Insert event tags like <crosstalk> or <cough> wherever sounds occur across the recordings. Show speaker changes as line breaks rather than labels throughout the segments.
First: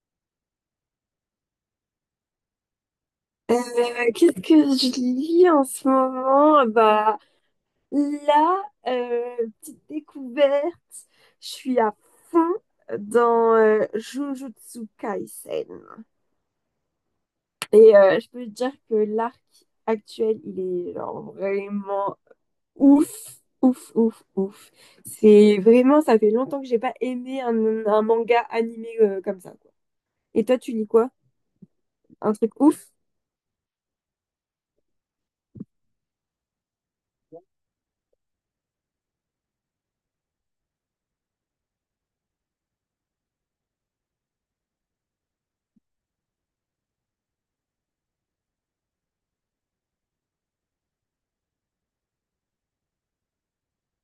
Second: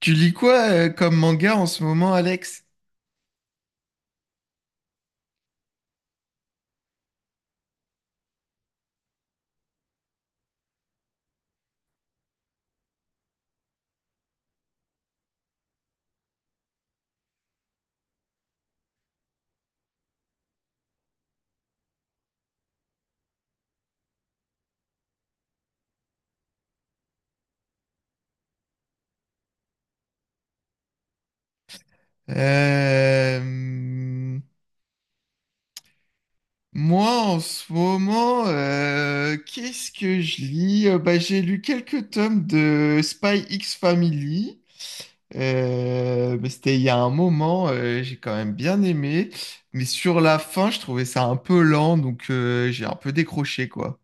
Tu lis quoi comme manga en ce moment, Alex?
Euh, Qu'est-ce que je lis en ce moment? Bah là, petite découverte, je suis à fond dans Jujutsu Kaisen. Et je peux te dire que l'arc actuel, il est genre vraiment ouf, ouf, ouf, ouf. C'est vraiment, ça fait longtemps que j'ai pas aimé un manga animé comme ça, quoi. Et toi, tu lis quoi? Un truc ouf.
Euh, hum, Moi, en ce moment, qu'est-ce que je lis? J'ai lu quelques tomes de Spy X Family. Mais c'était il y a un moment, j'ai quand même bien aimé. Mais sur la fin, je trouvais ça un peu lent, donc j'ai un peu décroché, quoi.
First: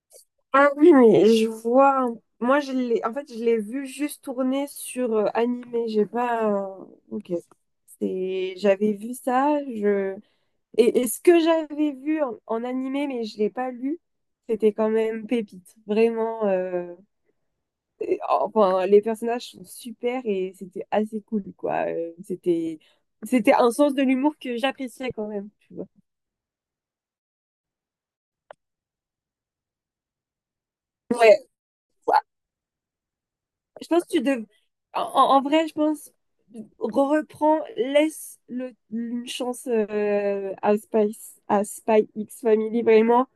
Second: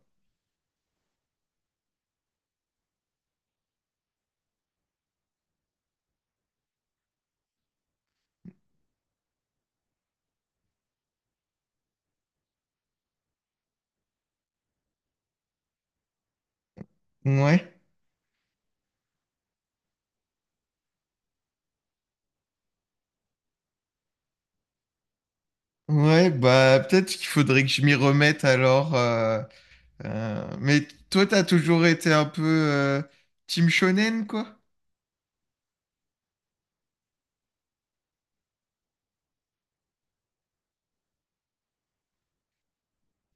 Ah oui, mais je vois. Moi, en fait, je l'ai vu juste tourner sur animé. J'ai pas. Ok. J'avais vu ça. Et ce que j'avais vu en animé, mais je l'ai pas lu, c'était quand même pépite. Vraiment,
Ouais.
enfin, les personnages sont super et c'était assez cool, quoi. C'était un sens de l'humour que j'appréciais quand même, tu vois.
Ouais, bah peut-être qu'il faudrait que je m'y remette alors. Mais toi, t'as
Ouais,
toujours été un peu team
je pense que tu
shonen,
dev...
quoi?
en vrai, je pense, re- reprends, laisse le, une chance à Spy X Family, vraiment.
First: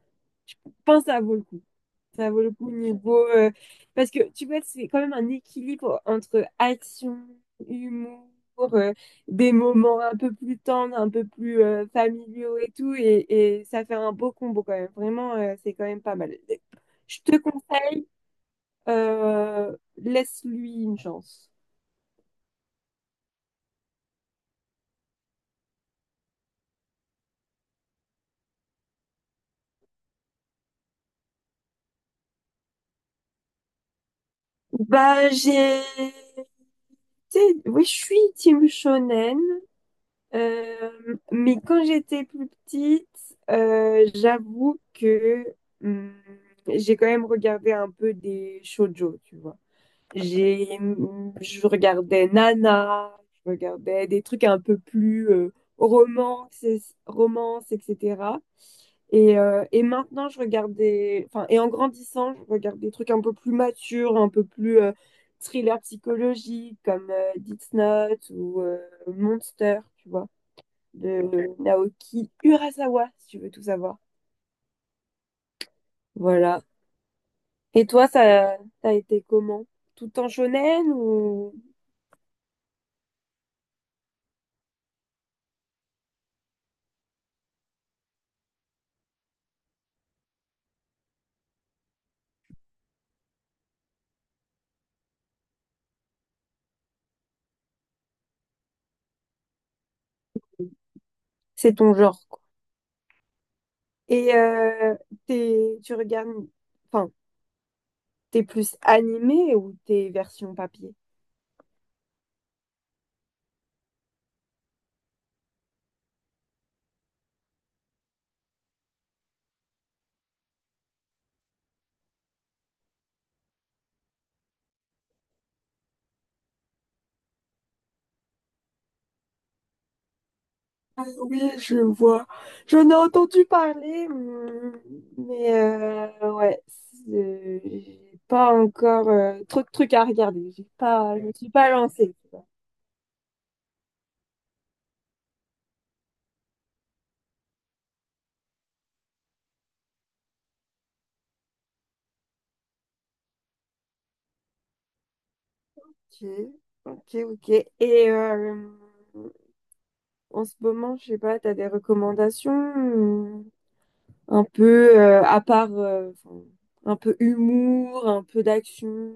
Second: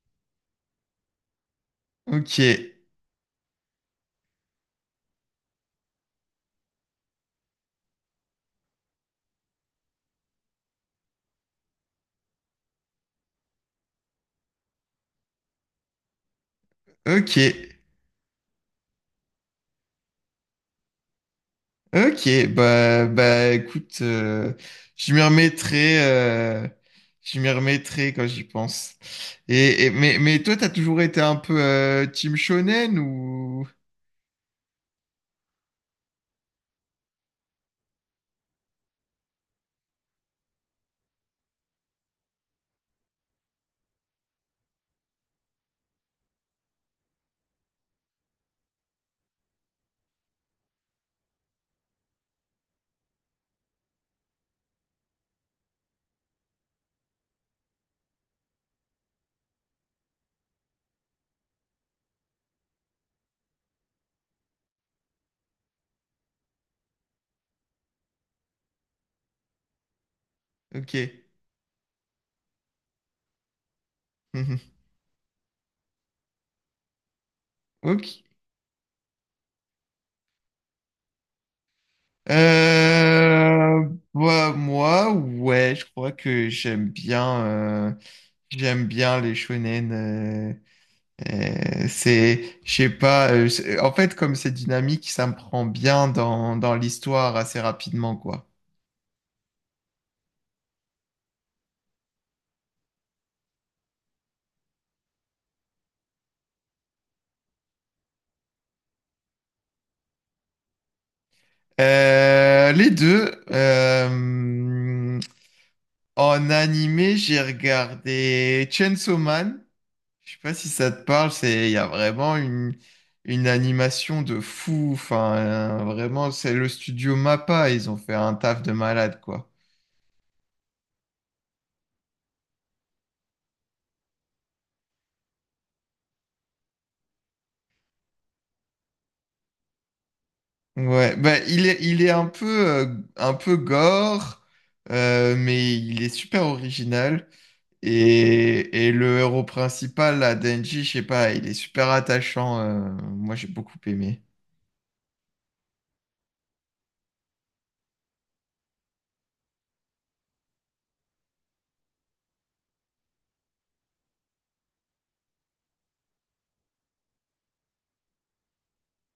Je pense que ça vaut le coup. Ça
Ok,
vaut le coup niveau parce que tu vois, c'est quand même un équilibre entre action, humour, euh, des moments un peu plus tendres, un peu plus familiaux et tout, et ça fait un beau combo quand même. Vraiment, c'est quand même pas mal. Je
ok,
te conseille, laisse-lui une chance.
ok. Bah, écoute, je m'y remettrai, euh, je m'y remettrai quand j'y pense. Mais toi, t'as toujours été un peu team shonen ou?
Bah, j'ai été... Oui, je suis team shonen. Mais quand j'étais plus petite, j'avoue que hum, j'ai quand même regardé un peu des shoujo, tu vois. Je regardais Nana, je regardais des trucs un peu plus romance, romance, etc. Et maintenant, Enfin, et en grandissant, je regarde des trucs un peu plus matures, un peu plus thriller psychologique, comme Death Note ou Monster, tu vois
Ok. <laughs>
de Naoki Urasawa, si tu veux tout savoir.
Mhm.
Voilà. Et toi,
Ok.
ça t'as été comment? Tout en shonen ou
Euh, Bah, moi, ouais, je crois que j'aime bien les shonen. C'est, je sais pas, en fait, comme c'est dynamique, ça me prend bien dans l'histoire assez rapidement, quoi.
c'est ton genre, quoi? Et tu regardes, enfin, t'es plus animé ou t'es version papier?
Les deux, en animé, j'ai regardé Chainsaw Man. Je sais pas si ça te parle, c'est, il y a une animation de fou. Enfin, vraiment, c'est le studio MAPPA, ils ont fait un taf de malade, quoi.
Ah oui, je vois. J'en ai entendu parler, mais j'ai pas encore trop de trucs à regarder. J'ai
Ouais,
pas, je me
bah,
suis pas
il est
lancée.
un peu gore, mais il est super original. Et le héros principal, là, Denji, je sais pas, il est super attachant. Moi, j'ai beaucoup aimé.
Ok, ok, ok. Et en ce moment, je sais pas, t'as des recommandations euh, un peu à part enfin, un peu humour, un peu d'action,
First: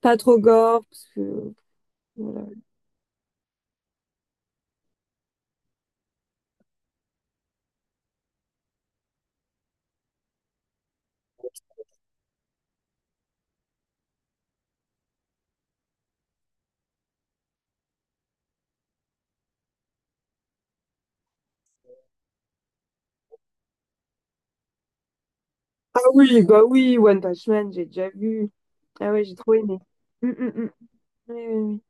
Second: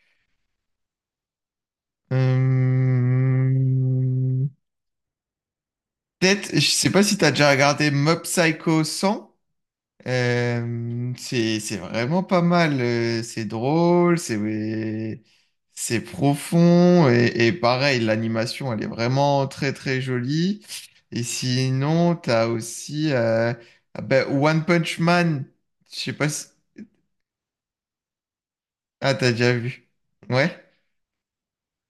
pas trop gore parce que voilà.
Euh, Peut-être, je sais pas si t'as déjà regardé Mob Psycho 100. C'est vraiment pas mal. C'est drôle, c'est ouais, c'est profond et pareil, l'animation, elle est vraiment très très jolie. Et sinon, t'as aussi ah ben, One Punch Man. Je
Ah
sais pas
oui,
si...
bah oui, One Punch Man, j'ai déjà vu. Ah
Ah,
ouais,
t'as
j'ai
déjà
trop aimé.
vu.
Mm, mm,
Ouais.
mm. Oui, oui, oui.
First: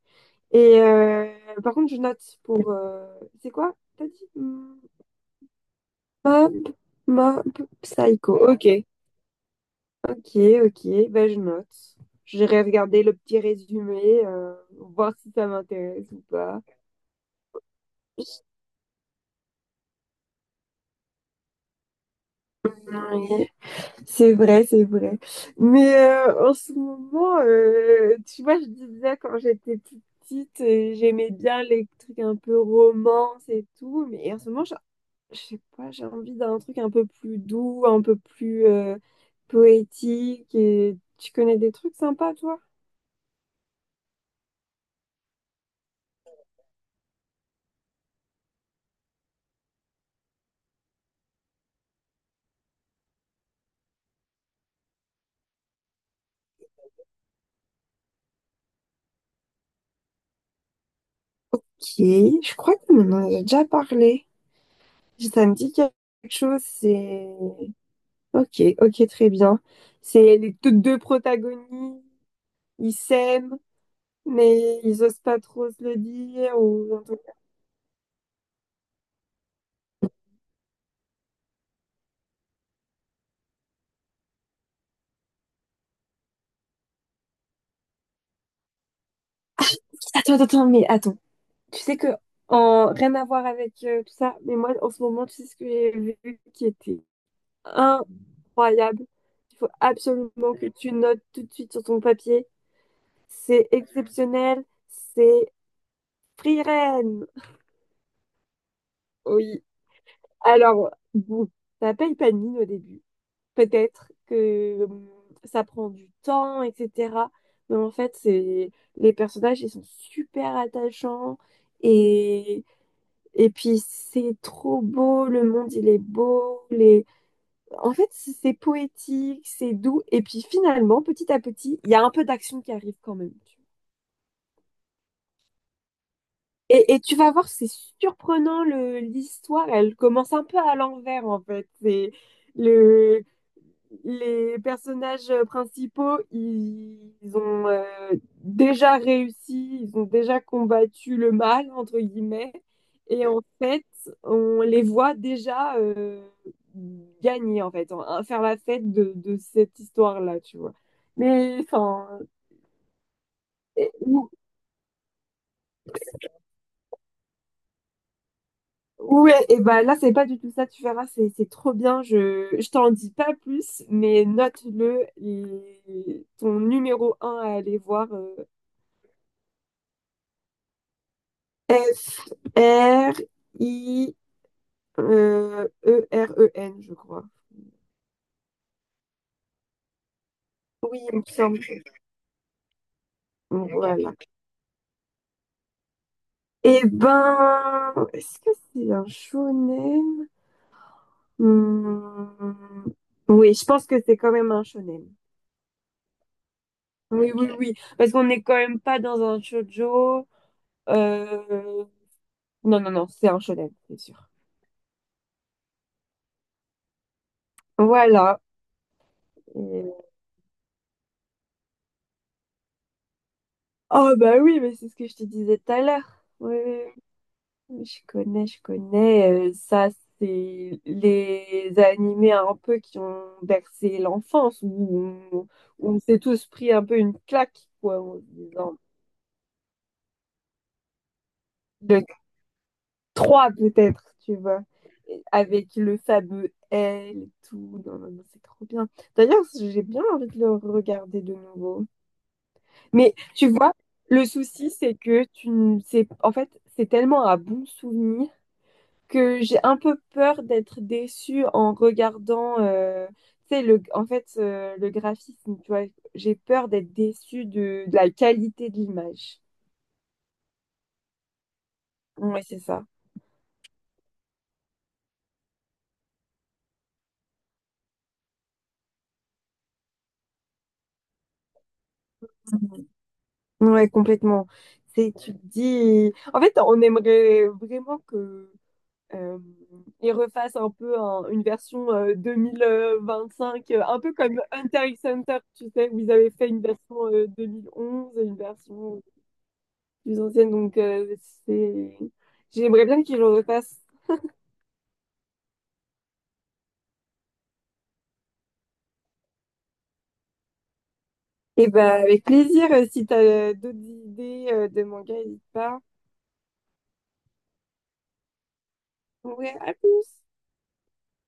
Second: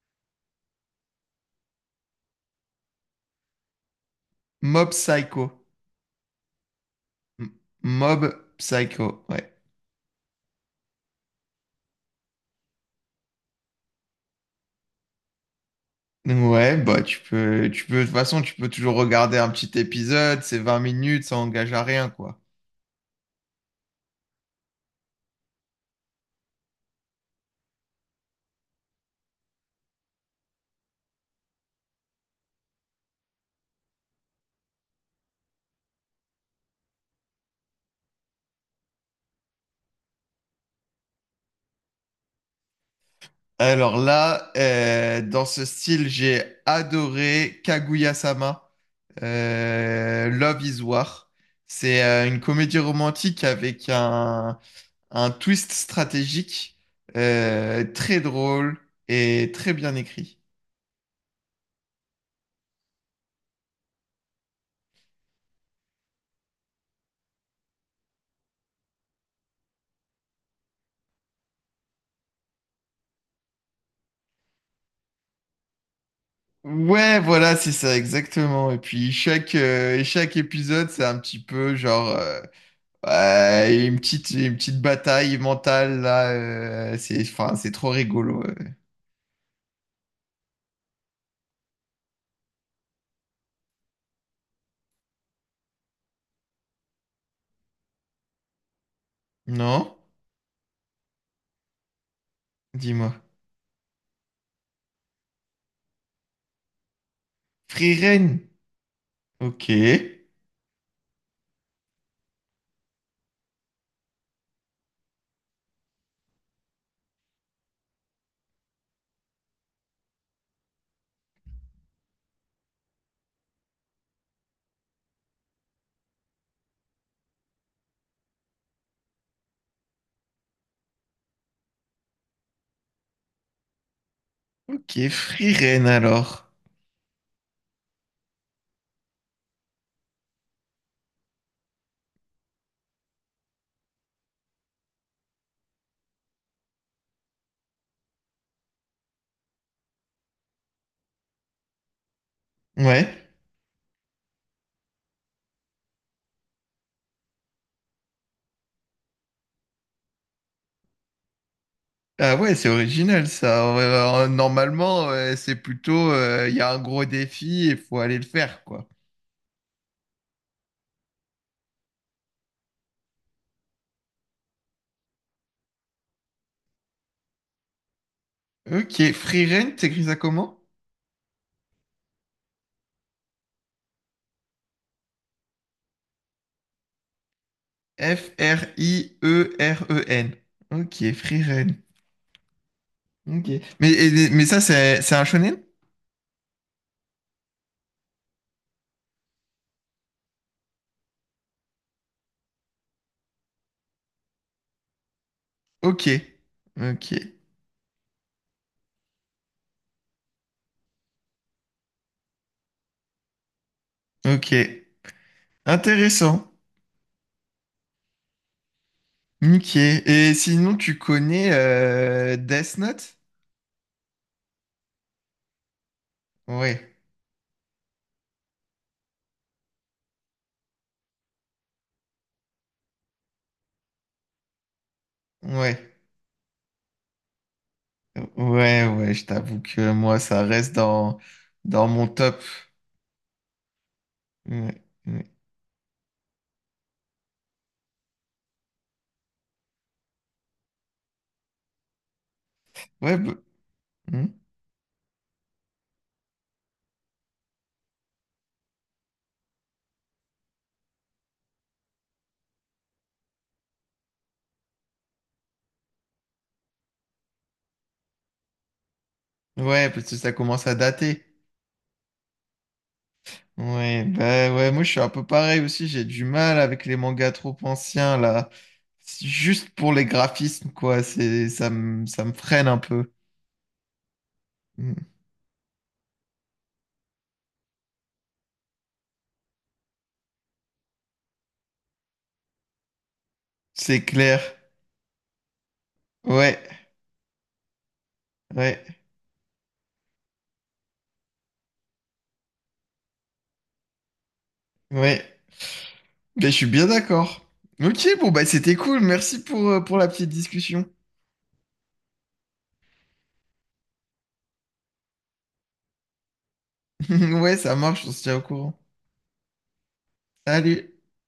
Et par contre, je note pour c'est quoi? T'as dit?
Mob Psycho.
Mob,
M-
Mob
Mob
Psycho. Ok.
Psycho, ouais.
Ok, ok, ben je note. J'irai regarder le petit résumé, voir si ça m'intéresse ou pas.
Ouais, bah de toute façon, tu peux toujours regarder un petit épisode, c'est 20 minutes, ça engage à rien, quoi.
Oui, c'est vrai, c'est vrai. Mais en ce moment, tu vois, je disais quand j'étais plus petite, j'aimais bien les trucs un peu romance et tout, mais en ce moment, je sais pas, j'ai envie d'un truc un peu plus doux, un peu plus poétique. Et tu connais des trucs sympas, toi?
Alors là, dans ce style, j'ai adoré Kaguya-sama, Love is War. C'est une comédie romantique avec un twist stratégique très drôle et très bien écrit.
Ok, je crois que maintenant, on en a déjà parlé. Ça me dit quelque chose, c'est... Ok, ok, très bien. C'est les toutes deux protagonistes, ils s'aiment, mais ils osent pas trop se le dire. Ou...
Ouais, voilà, c'est ça, exactement. Et puis chaque épisode, c'est un petit peu genre ouais, une petite bataille mentale là. C'est, enfin, c'est trop rigolo.
Attends, attends, attends, mais attends. Tu sais que, en... Rien à voir avec tout ça, mais moi, en ce moment, tu sais ce que j'ai vu qui était incroyable. Il faut
Non?
absolument que tu notes tout de suite sur ton papier.
Dis-moi.
C'est exceptionnel, c'est Free Ren.
Frieren.
Oui,
Ok.
alors, bon, ça paye pas de mine au début. Peut-être que ça prend du temps, etc. Mais en fait, c'est les personnages, ils sont super attachants et et puis c'est trop beau, le monde il est beau, c'est poétique, c'est doux et puis finalement, petit à petit, il y a un peu d'action qui arrive quand même.
Ok, Frieren alors.
Et tu vas voir, c'est surprenant le l'histoire, elle commence un peu à l'envers en fait. C'est le Les personnages principaux, ils ont déjà réussi, ils ont déjà combattu le mal, entre guillemets,
Ouais.
et en fait, on les voit déjà gagner, en fait, faire la fête de cette histoire-là, tu vois. Mais, enfin,
Ah ouais, c'est original ça. Ouais,
et-
alors, normalement, ouais, c'est plutôt, il y a un gros défi et il faut aller le faire, quoi.
ouais, et bah là, c'est pas du tout ça, tu verras, c'est trop bien, je t'en dis pas plus, mais note-le, et ton numéro un à aller voir,
Ok, Frieren, t'écris ça comment?
F R I E R E N, je crois.
F-R-I-E-R-E-N. Ok,
Oui, il me semble.
Frieren. Ok. Mais,
Voilà.
et- mais ça, c'est un shonen?
Eh ben, est-ce que c'est un shonen? Hmm, Oui, je pense que c'est quand même un shonen.
Ok. Ok.
Oui, oui, oui. Parce qu'on n'est quand même pas dans un shoujo. Euh... Non, non, non, c'est un shonen, c'est sûr.
Ok. Intéressant.
Voilà.
Ok.
Et-
Et sinon, tu connais Death Note?
Oh, bah oui, mais c'est ce que je te disais tout à l'heure. Oui,
Ouais.
oui, je connais, je connais. Ça, c'est les animés un peu qui ont bercé l'enfance, on,
Ouais.
où on s'est tous pris un peu une claque, quoi, en se disant.
Ouais, ouais, je t'avoue que moi, ça reste dans
Le
mon top.
3, peut-être, tu vois.
Ouais,
Et
ouais,
avec le fameux L et tout. Non, non, non, c'est trop bien. D'ailleurs, j'ai bien envie de le regarder de nouveau. Mais
ouais, bah,
tu vois, le
hmm.
souci, c'est que tu ne sais. En fait, c'est tellement un bon souvenir que j'ai un peu peur d'être déçue en regardant, tu sais, le graphisme, tu vois, j'ai peur d'être déçue de la qualité de l'image.
Ouais, parce que ça commence à dater.
Ouais, c'est ça.
Ouais, bah ouais, moi je suis un peu pareil aussi, j'ai du mal avec les mangas trop anciens là. C'est juste pour les graphismes, quoi, c'est, ça me freine un peu.
Ouais, complètement.
Hmm.
C'est, tu te dis, en fait, on aimerait vraiment que euh, ils refassent un peu une version 2025, un
C'est
peu comme
clair.
Hunter x Hunter, tu sais, où ils avaient fait
Ouais,
une version 2011 et une
ouais,
version plus ancienne, donc c'est... j'aimerais bien qu'ils le refassent.
ouais. Mais je suis bien d'accord. Ok, bon, bah c'était cool, merci pour la petite discussion.
Et bah avec plaisir, si t'as d'autres idées de manga, n'hésite pas.
<laughs> Ouais, ça marche, on se tient au courant.
Ouais, à plus!
Salut!